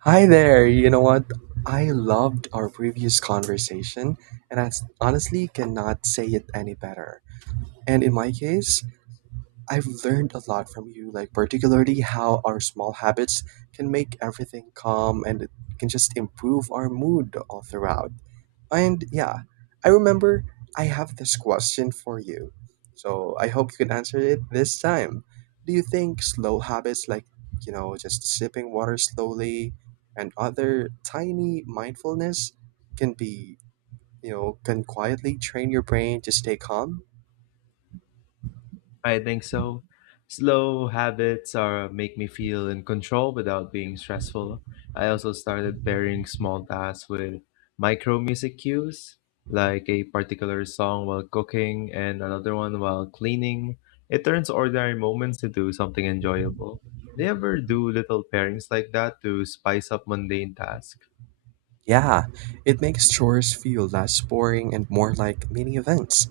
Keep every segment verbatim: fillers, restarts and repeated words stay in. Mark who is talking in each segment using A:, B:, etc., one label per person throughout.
A: Hi there. You know what? I loved our previous conversation, and I s- honestly cannot say it any better. And in my case, I've learned a lot from you, like particularly how our small habits can make everything calm and it can just improve our mood all throughout. And yeah, I remember I have this question for you. So I hope you can answer it this time. Do you think slow habits like, you know, just sipping water slowly and other tiny mindfulness can be, you know, can quietly train your brain to stay calm?
B: I think so. Slow habits are make me feel in control without being stressful. I also started pairing small tasks with micro music cues, like a particular song while cooking and another one while cleaning. It turns ordinary moments into something enjoyable. Do you ever do little pairings like that to spice up mundane tasks?
A: Yeah, it makes chores feel less boring and more like mini events.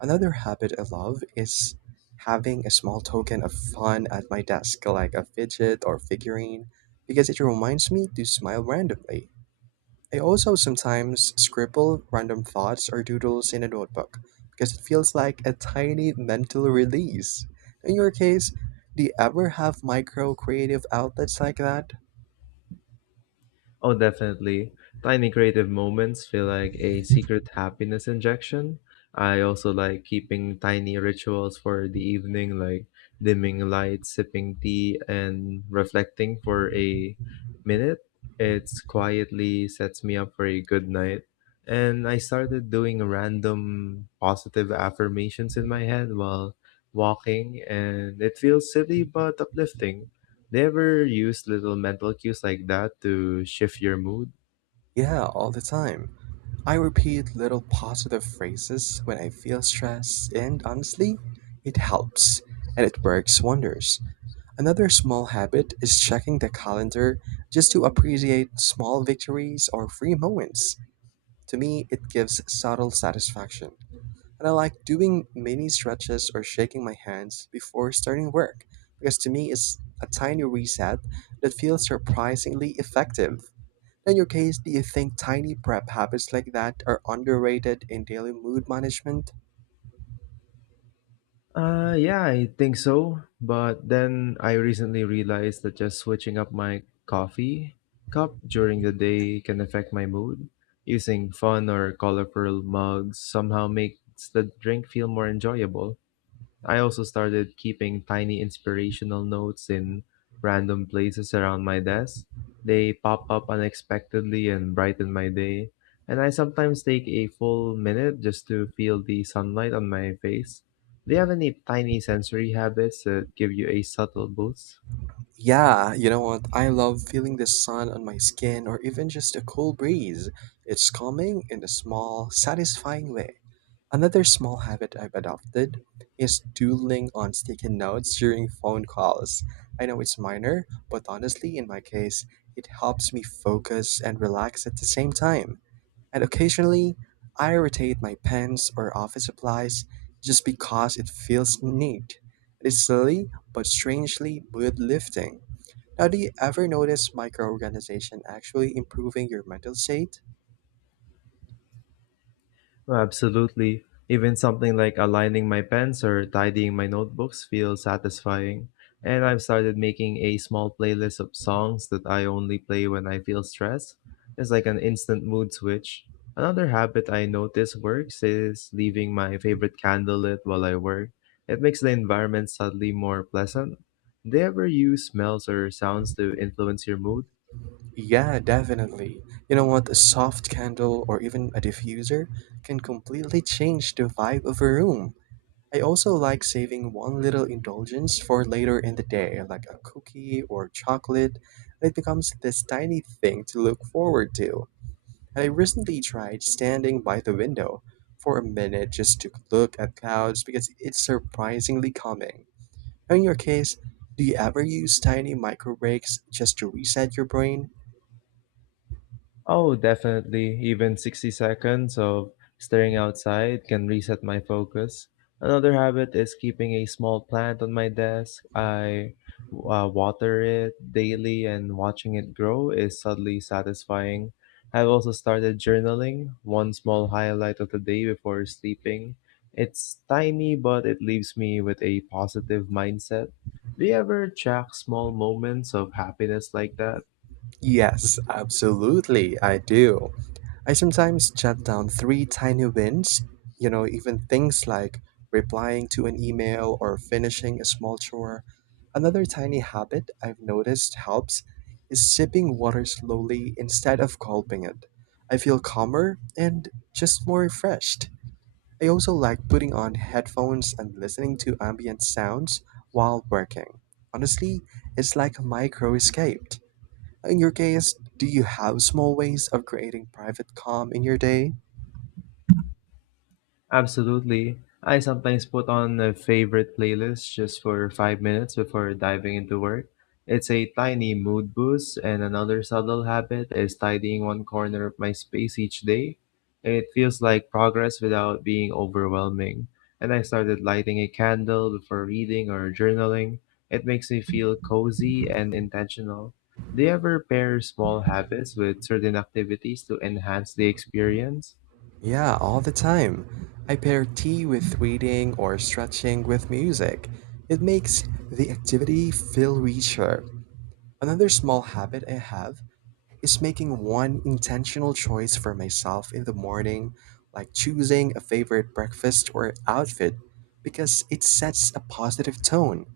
A: Another habit I love is having a small token of fun at my desk, like a fidget or figurine, because it reminds me to smile randomly. I also sometimes scribble random thoughts or doodles in a notebook because it feels like a tiny mental release. In your case, do you ever have micro creative outlets like that?
B: Oh, definitely. Tiny creative moments feel like a secret happiness injection. I also like keeping tiny rituals for the evening, like dimming lights, sipping tea, and reflecting for a minute. It's quietly sets me up for a good night. And I started doing random positive affirmations in my head while walking, and it feels silly but uplifting. Do you ever use little mental cues like that to shift your mood?
A: Yeah, all the time. I repeat little positive phrases when I feel stressed, and honestly, it helps and it works wonders. Another small habit is checking the calendar just to appreciate small victories or free moments. To me, it gives subtle satisfaction. And I like doing mini stretches or shaking my hands before starting work because to me, it's a tiny reset that feels surprisingly effective. In your case, do you think tiny prep habits like that are underrated in daily mood management?
B: Uh, yeah, I think so. But then I recently realized that just switching up my coffee cup during the day can affect my mood. Using fun or colorful mugs somehow makes the drink feel more enjoyable. I also started keeping tiny inspirational notes in random places around my desk. They pop up unexpectedly and brighten my day. And I sometimes take a full minute just to feel the sunlight on my face. Do you have any tiny sensory habits that give you a subtle boost?
A: Yeah, you know what? I love feeling the sun on my skin or even just a cool breeze. It's calming in a small, satisfying way. Another small habit I've adopted is doodling on sticky notes during phone calls. I know it's minor, but honestly, in my case, it helps me focus and relax at the same time. And occasionally, I rotate my pens or office supplies just because it feels neat. It is silly, but strangely mood lifting. Now, do you ever notice microorganization actually improving your mental state?
B: Absolutely. Even something like aligning my pens or tidying my notebooks feels satisfying. And I've started making a small playlist of songs that I only play when I feel stressed. It's like an instant mood switch. Another habit I notice works is leaving my favorite candle lit while I work. It makes the environment subtly more pleasant. Do you ever use smells or sounds to influence your mood?
A: Yeah, definitely. You know what? A soft candle or even a diffuser can completely change the vibe of a room. I also like saving one little indulgence for later in the day, like a cookie or chocolate. It becomes this tiny thing to look forward to. And I recently tried standing by the window for a minute just to look at clouds because it's surprisingly calming. In your case, do you ever use tiny micro breaks just to reset your brain?
B: Oh, definitely. Even sixty seconds of staring outside can reset my focus. Another habit is keeping a small plant on my desk. I uh, water it daily, and watching it grow is subtly satisfying. I've also started journaling, one small highlight of the day before sleeping. It's tiny, but it leaves me with a positive mindset. Do you ever track small moments of happiness like that?
A: Yes, absolutely, I do. I sometimes jot down three tiny wins, you know, even things like replying to an email or finishing a small chore. Another tiny habit I've noticed helps is sipping water slowly instead of gulping it. I feel calmer and just more refreshed. I also like putting on headphones and listening to ambient sounds while working. Honestly, it's like a micro escape. In your case, do you have small ways of creating private calm in your day?
B: Absolutely. I sometimes put on a favorite playlist just for five minutes before diving into work. It's a tiny mood boost, and another subtle habit is tidying one corner of my space each day. It feels like progress without being overwhelming. And I started lighting a candle before reading or journaling. It makes me feel cozy and intentional. Do you ever pair small habits with certain activities to enhance the experience?
A: Yeah, all the time. I pair tea with reading or stretching with music. It makes the activity feel richer. Another small habit I have is making one intentional choice for myself in the morning, like choosing a favorite breakfast or outfit, because it sets a positive tone.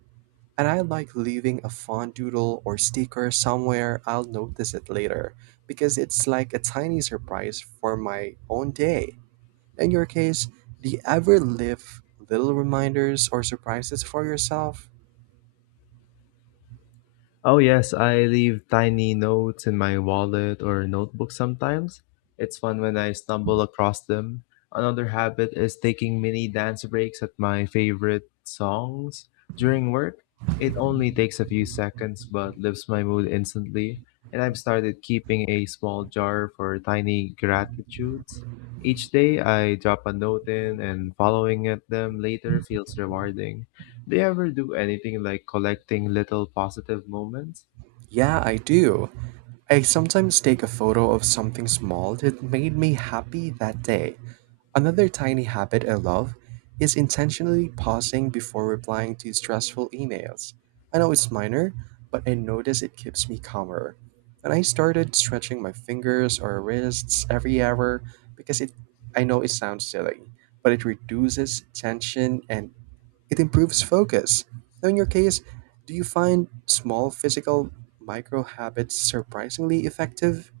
A: And I like leaving a font doodle or sticker somewhere I'll notice it later because it's like a tiny surprise for my own day. In your case, do you ever leave little reminders or surprises for yourself?
B: Oh, yes, I leave tiny notes in my wallet or notebook sometimes. It's fun when I stumble across them. Another habit is taking mini dance breaks at my favorite songs during work. It only takes a few seconds but lifts my mood instantly. And I've started keeping a small jar for tiny gratitudes. Each day I drop a note in, and following at them later feels rewarding. Do you ever do anything like collecting little positive moments?
A: Yeah, I do. I sometimes take a photo of something small that made me happy that day. Another tiny habit I love is intentionally pausing before replying to stressful emails. I know it's minor, but I notice it keeps me calmer. And I started stretching my fingers or wrists every hour because it I know it sounds silly, but it reduces tension and it improves focus. Now, in your case, do you find small physical micro habits surprisingly effective?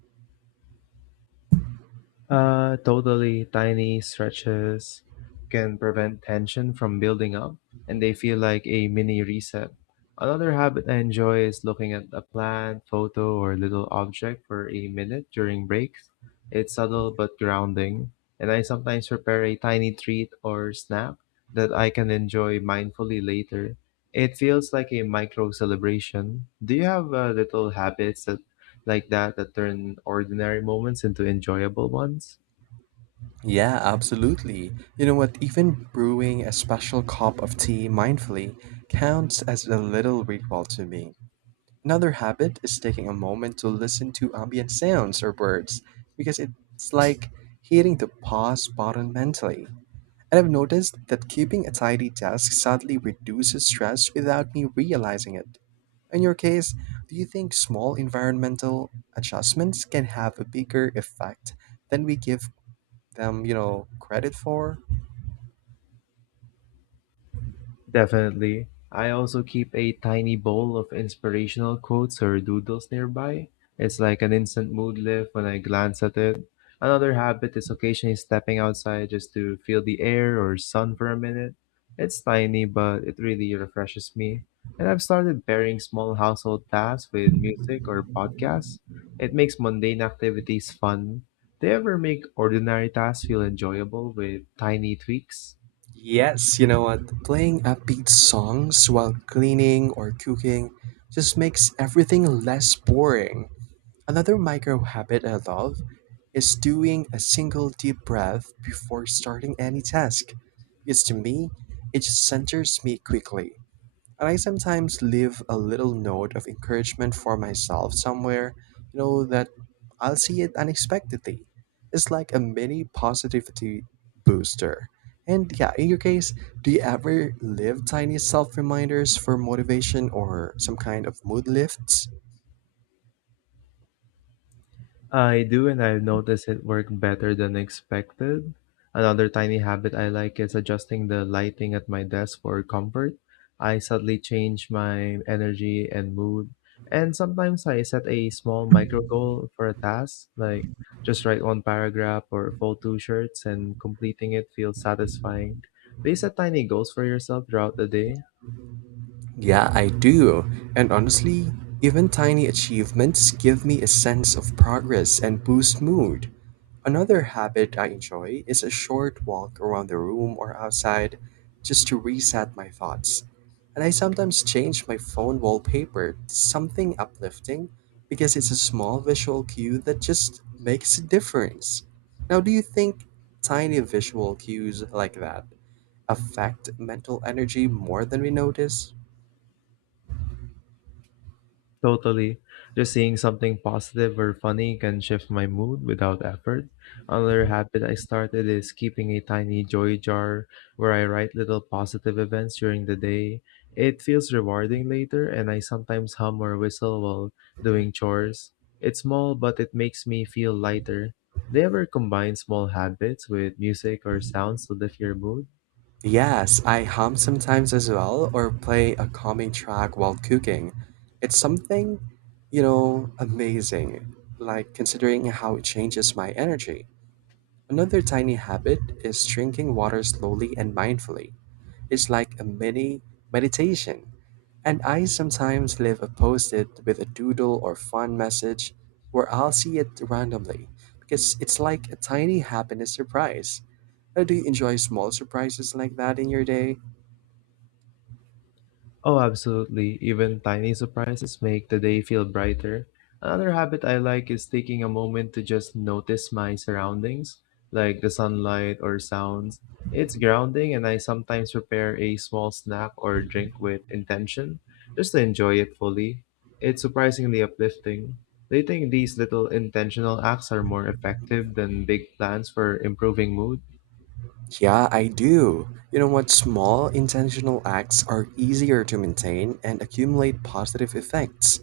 B: Uh, totally tiny stretches can prevent tension from building up, and they feel like a mini reset. Another habit I enjoy is looking at a plant, photo, or little object for a minute during breaks. It's subtle but grounding, and I sometimes prepare a tiny treat or snack that I can enjoy mindfully later. It feels like a micro celebration. Do you have uh, little habits that like that that turn ordinary moments into enjoyable ones?
A: Yeah, absolutely. You know what? Even brewing a special cup of tea mindfully counts as a little ritual to me. Another habit is taking a moment to listen to ambient sounds or birds because it's like hitting the pause button mentally. And I've noticed that keeping a tidy desk sadly reduces stress without me realizing it. In your case, do you think small environmental adjustments can have a bigger effect than we give them, you know, credit for?
B: Definitely. I also keep a tiny bowl of inspirational quotes or doodles nearby. It's like an instant mood lift when I glance at it. Another habit is occasionally stepping outside just to feel the air or sun for a minute. It's tiny, but it really refreshes me. And I've started pairing small household tasks with music or podcasts. It makes mundane activities fun. They ever make ordinary tasks feel enjoyable with tiny tweaks?
A: Yes, you know what? Playing upbeat songs while cleaning or cooking just makes everything less boring. Another micro habit I love is doing a single deep breath before starting any task. Because to me, it just centers me quickly. And I sometimes leave a little note of encouragement for myself somewhere, you know, that I'll see it unexpectedly. It's like a mini positivity booster. And yeah, in your case, do you ever leave tiny self reminders for motivation or some kind of mood lifts?
B: I do, and I've noticed it work better than expected. Another tiny habit I like is adjusting the lighting at my desk for comfort. I subtly change my energy and mood, and sometimes I set a small micro goal for a task, like just write one paragraph or fold two shirts, and completing it feels satisfying. Do you set tiny goals for yourself throughout the day?
A: Yeah, I do. And honestly, even tiny achievements give me a sense of progress and boost mood. Another habit I enjoy is a short walk around the room or outside just to reset my thoughts. And I sometimes change my phone wallpaper to something uplifting because it's a small visual cue that just makes a difference. Now, do you think tiny visual cues like that affect mental energy more than we notice?
B: Totally. Just seeing something positive or funny can shift my mood without effort. Another habit I started is keeping a tiny joy jar where I write little positive events during the day. It feels rewarding later, and I sometimes hum or whistle while doing chores. It's small, but it makes me feel lighter. Do you ever combine small habits with music or sounds to lift your mood?
A: Yes, I hum sometimes as well, or play a calming track while cooking. It's something, you know, amazing, like considering how it changes my energy. Another tiny habit is drinking water slowly and mindfully. It's like a mini meditation. And I sometimes leave a post it with a doodle or fun message where I'll see it randomly because it's like a tiny happiness surprise. Uh, do you enjoy small surprises like that in your day?
B: Oh, absolutely. Even tiny surprises make the day feel brighter. Another habit I like is taking a moment to just notice my surroundings, like the sunlight or sounds. It's grounding, and I sometimes prepare a small snack or drink with intention, just to enjoy it fully. It's surprisingly uplifting. Do you think these little intentional acts are more effective than big plans for improving mood?
A: Yeah, I do. You know what? Small intentional acts are easier to maintain and accumulate positive effects.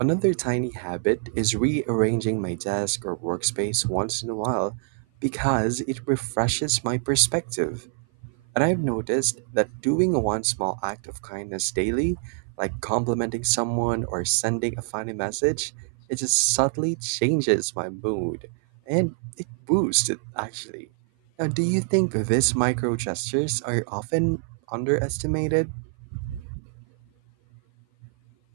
A: Another tiny habit is rearranging my desk or workspace once in a while because it refreshes my perspective. And I've noticed that doing one small act of kindness daily, like complimenting someone or sending a funny message, it just subtly changes my mood and it boosts it actually. Now, do you think these micro gestures are often underestimated?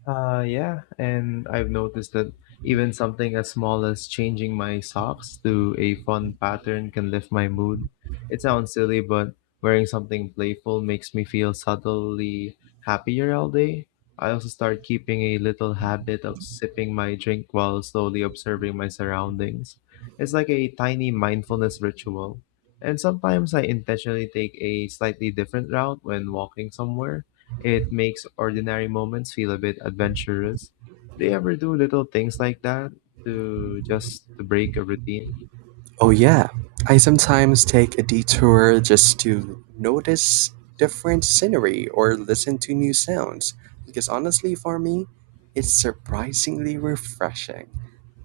B: Uh, yeah, and I've noticed that even something as small as changing my socks to a fun pattern can lift my mood. It sounds silly, but wearing something playful makes me feel subtly happier all day. I also start keeping a little habit of sipping my drink while slowly observing my surroundings. It's like a tiny mindfulness ritual. And sometimes I intentionally take a slightly different route when walking somewhere it makes ordinary moments feel a bit adventurous. Do you ever do little things like that to just to break a routine?
A: Oh yeah, I sometimes take a detour just to notice different scenery or listen to new sounds because honestly for me, it's surprisingly refreshing.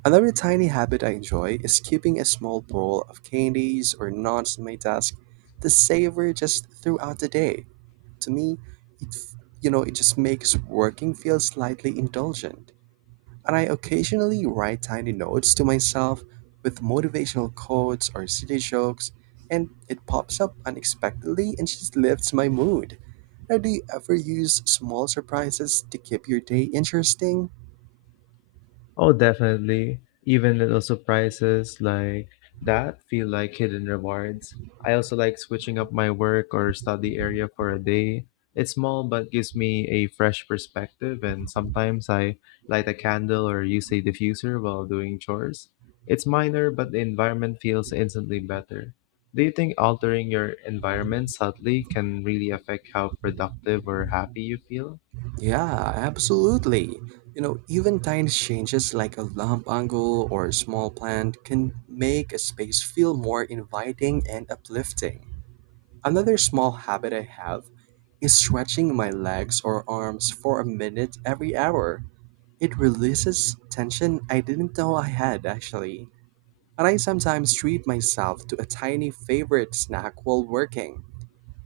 A: Another tiny habit I enjoy is keeping a small bowl of candies or nuts on my desk to savor just throughout the day. To me, it f- you know, it just makes working feel slightly indulgent and I occasionally write tiny notes to myself with motivational quotes or silly jokes, and it pops up unexpectedly and just lifts my mood. Now, do you ever use small surprises to keep your day interesting?
B: Oh, definitely. Even little surprises like that feel like hidden rewards. I also like switching up my work or study area for a day. It's small but gives me a fresh perspective, and sometimes I light a candle or use a diffuser while doing chores. It's minor, but the environment feels instantly better. Do you think altering your environment subtly can really affect how productive or happy you feel?
A: Yeah, absolutely. You know, even tiny changes like a lamp angle or a small plant can make a space feel more inviting and uplifting. Another small habit I have is stretching my legs or arms for a minute every hour. It releases tension I didn't know I had actually. And I sometimes treat myself to a tiny favorite snack while working.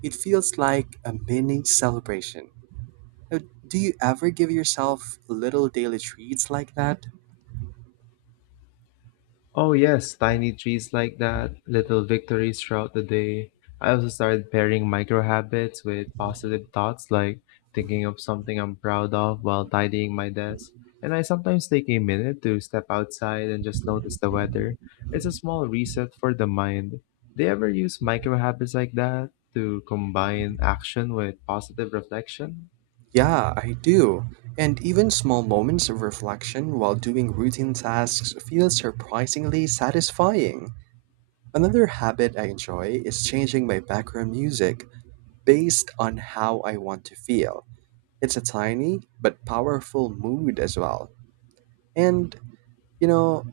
A: It feels like a mini celebration. Uh, Do you ever give yourself little daily treats like that?
B: Oh yes, tiny trees like that, little victories throughout the day. I also started pairing micro habits with positive thoughts like thinking of something I'm proud of while tidying my desk. And I sometimes take a minute to step outside and just notice the weather. It's a small reset for the mind. Do you ever use micro habits like that to combine action with positive reflection?
A: Yeah, I do. And even small moments of reflection while doing routine tasks feel surprisingly satisfying. Another habit I enjoy is changing my background music based on how I want to feel. It's a tiny but powerful mood as well. And, you know,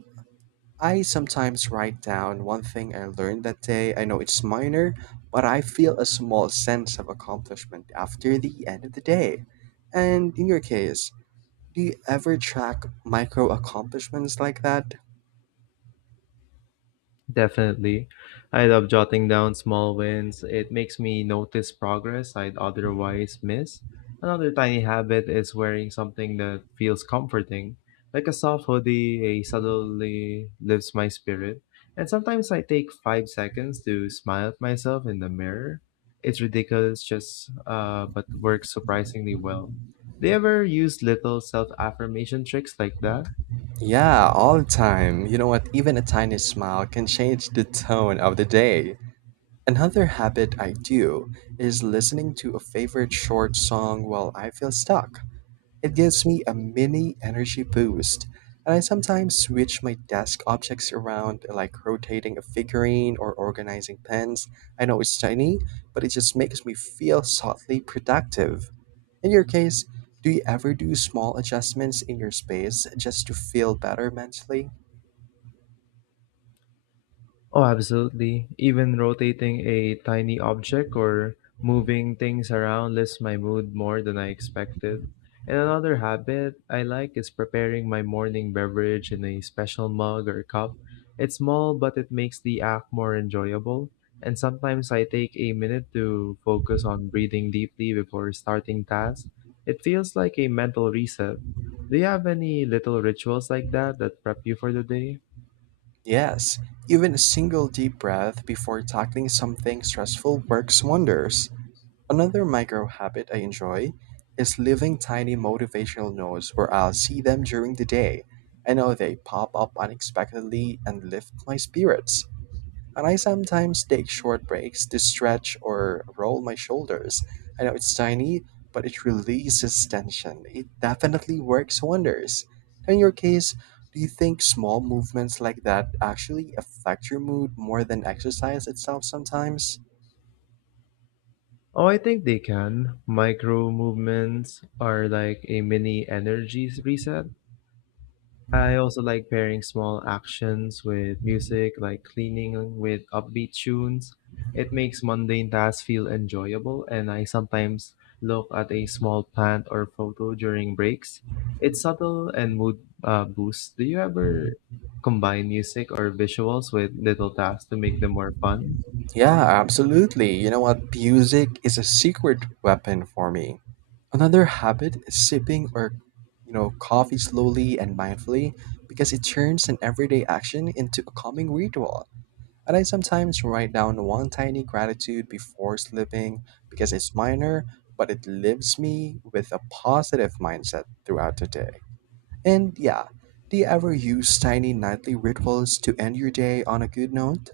A: I sometimes write down one thing I learned that day. I know it's minor, but I feel a small sense of accomplishment after the end of the day. And in your case, do you ever track micro accomplishments like that?
B: Definitely. I love jotting down small wins. It makes me notice progress I'd otherwise miss. Another tiny habit is wearing something that feels comforting, like a soft hoodie, a subtly lifts my spirit. And sometimes I take five seconds to smile at myself in the mirror. It's ridiculous, just uh, but works surprisingly well. Do you ever use little self affirmation tricks like that?
A: Yeah, all the time. You know what? Even a tiny smile can change the tone of the day. Another habit I do is listening to a favorite short song while I feel stuck. It gives me a mini energy boost, and I sometimes switch my desk objects around, like rotating a figurine or organizing pens. I know it's tiny, but it just makes me feel subtly productive. In your case, do you ever do small adjustments in your space just to feel better mentally?
B: Oh, absolutely. Even rotating a tiny object or moving things around lifts my mood more than I expected. And another habit I like is preparing my morning beverage in a special mug or cup. It's small, but it makes the act more enjoyable. And sometimes I take a minute to focus on breathing deeply before starting tasks. It feels like a mental reset. Do you have any little rituals like that that prep you for the day?
A: Yes, even a single deep breath before tackling something stressful works wonders. Another micro habit I enjoy is leaving tiny motivational notes where I'll see them during the day. I know they pop up unexpectedly and lift my spirits. And I sometimes take short breaks to stretch or roll my shoulders. I know it's tiny, but it releases tension. It definitely works wonders. In your case, do you think small movements like that actually affect your mood more than exercise itself sometimes?
B: Oh, I think they can. Micro movements are like a mini energy s- reset. I also like pairing small actions with music, like cleaning with upbeat tunes. It makes mundane tasks feel enjoyable, and I sometimes look at a small plant or photo during breaks. It's subtle and mood uh, boosts. Do you ever combine music or visuals with little tasks to make them more fun?
A: Yeah, absolutely. You know what? Music is a secret weapon for me. Another habit is sipping or, you know, coffee slowly and mindfully because it turns an everyday action into a calming ritual. And I sometimes write down one tiny gratitude before sleeping because it's minor, but it leaves me with a positive mindset throughout the day. And yeah, do you ever use tiny nightly rituals to end your day on a good note?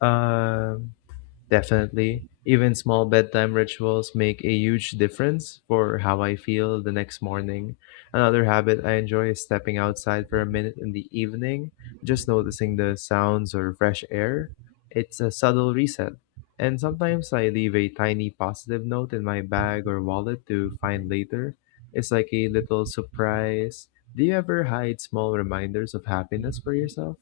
B: Um, Definitely. Even small bedtime rituals make a huge difference for how I feel the next morning. Another habit I enjoy is stepping outside for a minute in the evening, just noticing the sounds or fresh air. It's a subtle reset. And sometimes I leave a tiny positive note in my bag or wallet to find later. It's like a little surprise. Do you ever hide small reminders of happiness for yourself?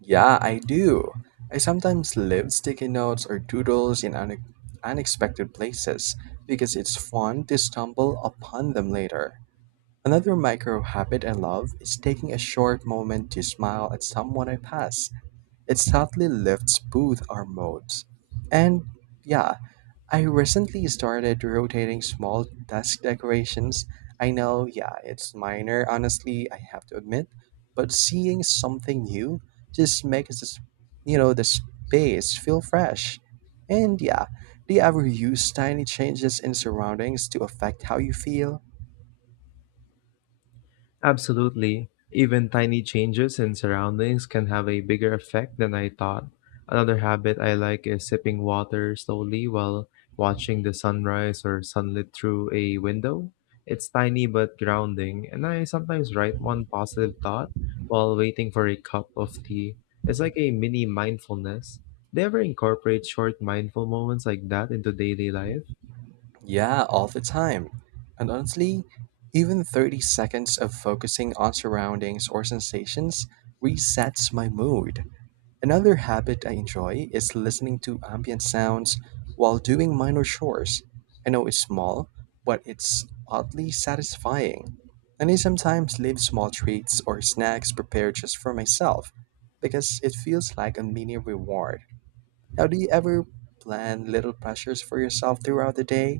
A: Yeah, I do. I sometimes leave sticky notes or doodles in une- unexpected places because it's fun to stumble upon them later. Another micro habit I love is taking a short moment to smile at someone I pass. It subtly lifts both our modes. And yeah, I recently started rotating small desk decorations. I know, yeah, it's minor, honestly, I have to admit, but seeing something new just makes this, you know, the space feel fresh. And yeah, do you ever use tiny changes in surroundings to affect how you feel?
B: Absolutely. Even tiny changes in surroundings can have a bigger effect than I thought. Another habit I like is sipping water slowly while watching the sunrise or sunlit through a window. It's tiny but grounding, and I sometimes write one positive thought while waiting for a cup of tea. It's like a mini mindfulness. Do you ever incorporate short mindful moments like that into daily life?
A: Yeah, all the time. And honestly, even thirty seconds of focusing on surroundings or sensations resets my mood. Another habit I enjoy is listening to ambient sounds while doing minor chores. I know it's small, but it's oddly satisfying. And I sometimes leave small treats or snacks prepared just for myself because it feels like a mini reward. Now, do you ever plan little pleasures for yourself throughout the day?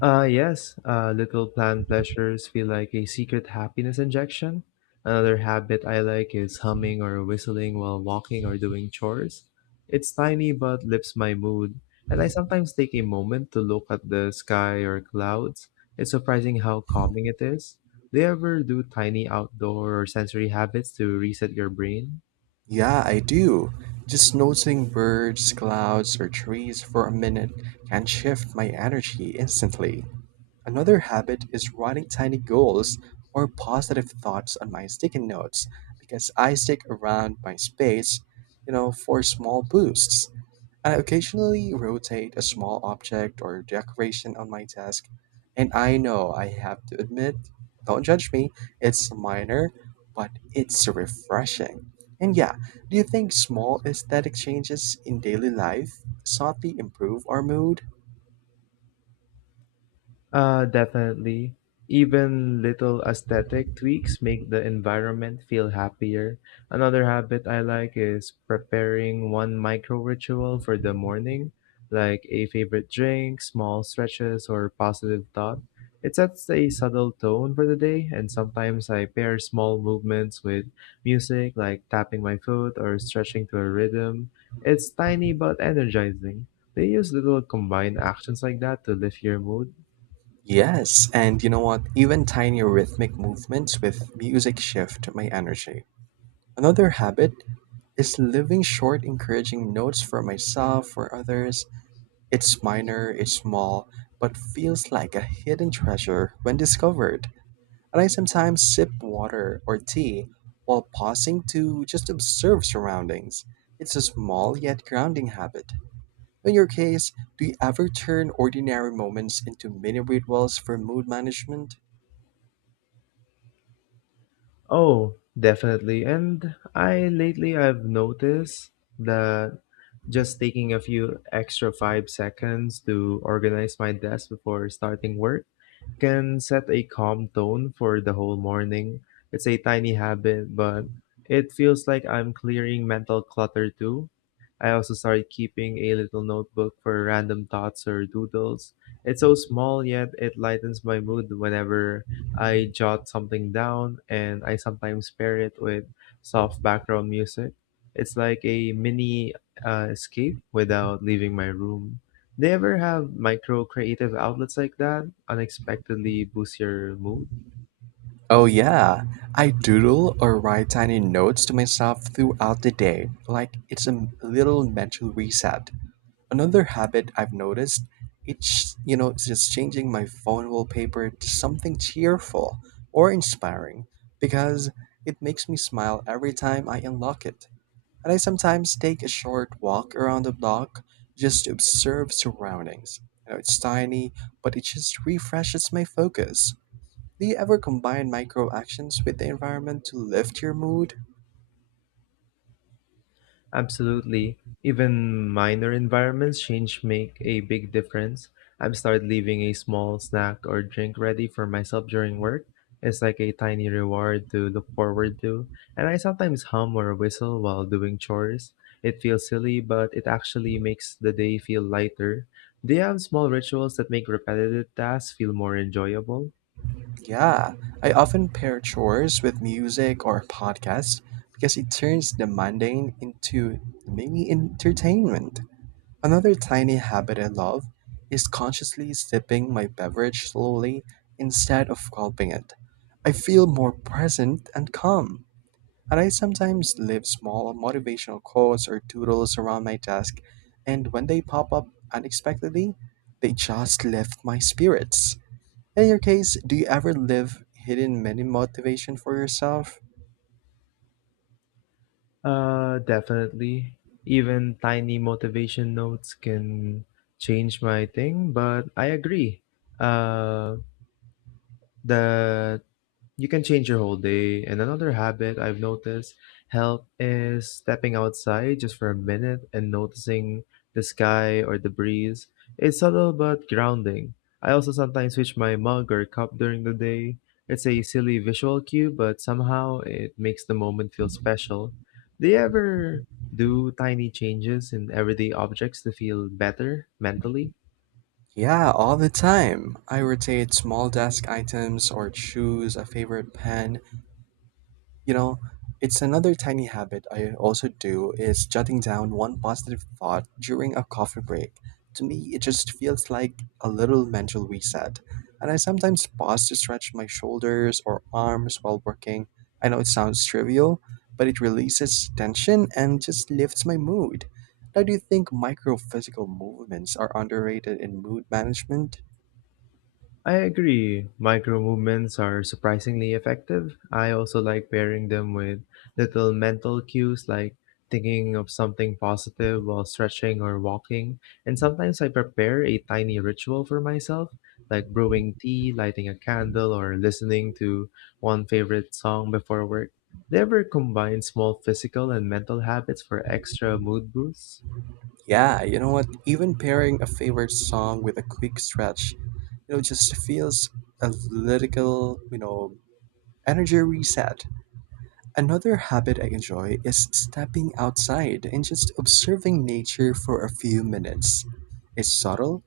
B: Uh, yes, uh, little planned pleasures feel like a secret happiness injection. Another habit I like is humming or whistling while walking or doing chores. It's tiny but lifts my mood, and I sometimes take a moment to look at the sky or clouds. It's surprising how calming it is. Do you ever do tiny outdoor or sensory habits to reset your brain?
A: Yeah, I do. Just noticing birds, clouds, or trees for a minute can shift my energy instantly. Another habit is writing tiny goals or positive thoughts on my sticky notes because I stick around my space, you know, for small boosts. I occasionally rotate a small object or decoration on my desk, and I know I have to admit, don't judge me, it's minor, but it's refreshing. And yeah, do you think small aesthetic changes in daily life subtly improve our mood?
B: Uh, definitely. Even little aesthetic tweaks make the environment feel happier. Another habit I like is preparing one micro ritual for the morning, like a favorite drink, small stretches, or positive thought. It sets a subtle tone for the day, and sometimes I pair small movements with music, like tapping my foot or stretching to a rhythm. It's tiny but energizing. They use little combined actions like that to lift your mood.
A: Yes, and you know what? Even tiny rhythmic movements with music shift my energy. Another habit is living short, encouraging notes for myself, for others. It's minor, it's small, but feels like a hidden treasure when discovered. And I sometimes sip water or tea while pausing to just observe surroundings. It's a small yet grounding habit. In your case, do you ever turn ordinary moments into mini rituals for mood management?
B: Oh, definitely. And I lately I've noticed that just taking a few extra five seconds to organize my desk before starting work can set a calm tone for the whole morning. It's a tiny habit, but it feels like I'm clearing mental clutter too. I also started keeping a little notebook for random thoughts or doodles. It's so small, yet it lightens my mood whenever I jot something down, and I sometimes pair it with soft background music. It's like a mini uh, escape without leaving my room. Do you ever have micro creative outlets like that? Unexpectedly boost your mood?
A: Oh, yeah. I doodle or write tiny notes to myself throughout the day, like it's a little mental reset. Another habit I've noticed, it's you know, it's just changing my phone wallpaper to something cheerful or inspiring because it makes me smile every time I unlock it. And I sometimes take a short walk around the block just to observe surroundings. You know, it's tiny, but it just refreshes my focus. Do you ever combine micro actions with the environment to lift your mood?
B: Absolutely. Even minor environments change make a big difference. I've started leaving a small snack or drink ready for myself during work. It's like a tiny reward to look forward to. And I sometimes hum or whistle while doing chores. It feels silly, but it actually makes the day feel lighter. Do you have small rituals that make repetitive tasks feel more enjoyable?
A: Yeah, I often pair chores with music or podcasts because it turns the mundane into mini entertainment. Another tiny habit I love is consciously sipping my beverage slowly instead of gulping it. I feel more present and calm, and I sometimes leave small motivational quotes or doodles around my desk, and when they pop up unexpectedly, they just lift my spirits. In your case, do you ever live hidden mini motivation for yourself?
B: Uh, definitely. Even tiny motivation notes can change my thing, but I agree. Uh, the you can change your whole day. And another habit I've noticed help is stepping outside just for a minute and noticing the sky or the breeze. It's subtle but grounding. I also sometimes switch my mug or cup during the day. It's a silly visual cue, but somehow it makes the moment feel special. Do you ever do tiny changes in everyday objects to feel better mentally?
A: Yeah, all the time. I rotate small desk items or choose a favorite pen. You know, it's another tiny habit I also do is jotting down one positive thought during a coffee break. To me, it just feels like a little mental reset. And I sometimes pause to stretch my shoulders or arms while working. I know it sounds trivial, but it releases tension and just lifts my mood. Now, do you think micro physical movements are underrated in mood management?
B: I agree. Micro movements are surprisingly effective. I also like pairing them with little mental cues like thinking of something positive while stretching or walking. And sometimes I prepare a tiny ritual for myself, like brewing tea, lighting a candle, or listening to one favorite song before work. They ever combine small physical and mental habits for extra mood boosts?
A: Yeah, you know what? Even pairing a favorite song with a quick stretch you know, just feels a little, you know, energy reset. Another habit I enjoy is stepping outside and just observing nature for a few minutes. It's subtle,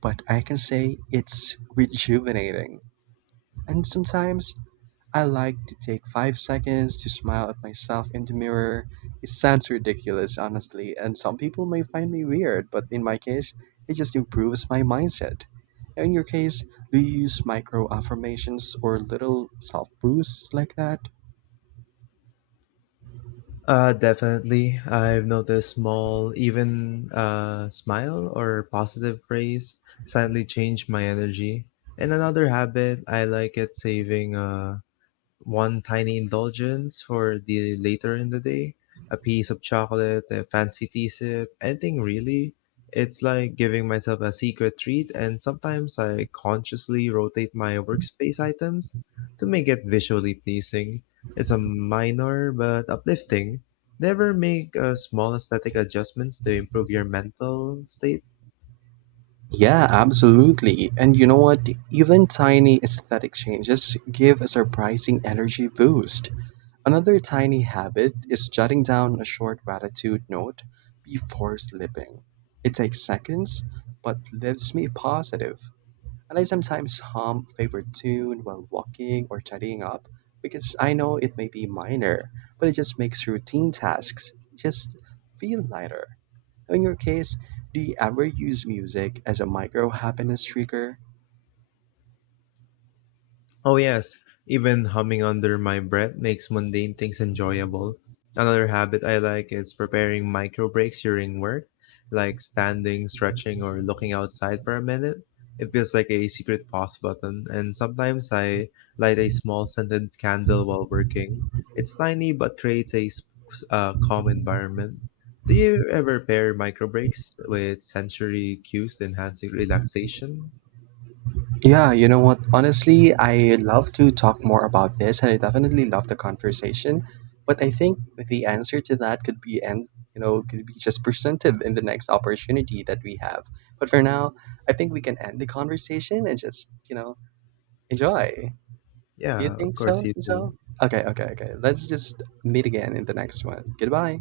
A: but I can say it's rejuvenating. And sometimes I like to take five seconds to smile at myself in the mirror. It sounds ridiculous, honestly, and some people may find me weird, but in my case, it just improves my mindset. Now, in your case, do you use micro affirmations or little self boosts like that?
B: Uh, definitely. I've noticed small, even uh, smile or positive phrase suddenly change my energy. And another habit I like it saving uh, one tiny indulgence for the later in the day, a piece of chocolate, a fancy tea sip, anything really. It's like giving myself a secret treat, and sometimes I consciously rotate my workspace items to make it visually pleasing. It's a minor but uplifting. Never make uh, small aesthetic adjustments to improve your mental state.
A: Yeah, absolutely. And you know what? Even tiny aesthetic changes give a surprising energy boost. Another tiny habit is jotting down a short gratitude note before sleeping. It takes seconds, but leaves me positive. And I sometimes hum a favorite tune while walking or tidying up because I know it may be minor, but it just makes routine tasks just feel lighter. In your case, do you ever use music as a micro happiness trigger?
B: Oh, yes. Even humming under my breath makes mundane things enjoyable. Another habit I like is preparing micro breaks during work, like standing, stretching, or looking outside for a minute. It feels like a secret pause button, and sometimes I light a small scented candle while working. It's tiny but creates a s- uh, calm environment. Do you ever pair micro breaks with sensory cues to enhance relaxation?
A: Yeah, you know what? Honestly, I love to talk more about this, and I definitely love the conversation. But I think the answer to that could be, and you know, could be just presented in the next opportunity that we have. But for now, I think we can end the conversation and just, you know, enjoy. Do you
B: Yeah, of
A: think
B: course
A: so
B: you
A: as well?
B: do.
A: Okay, okay, okay. Let's just meet again in the next one. Goodbye.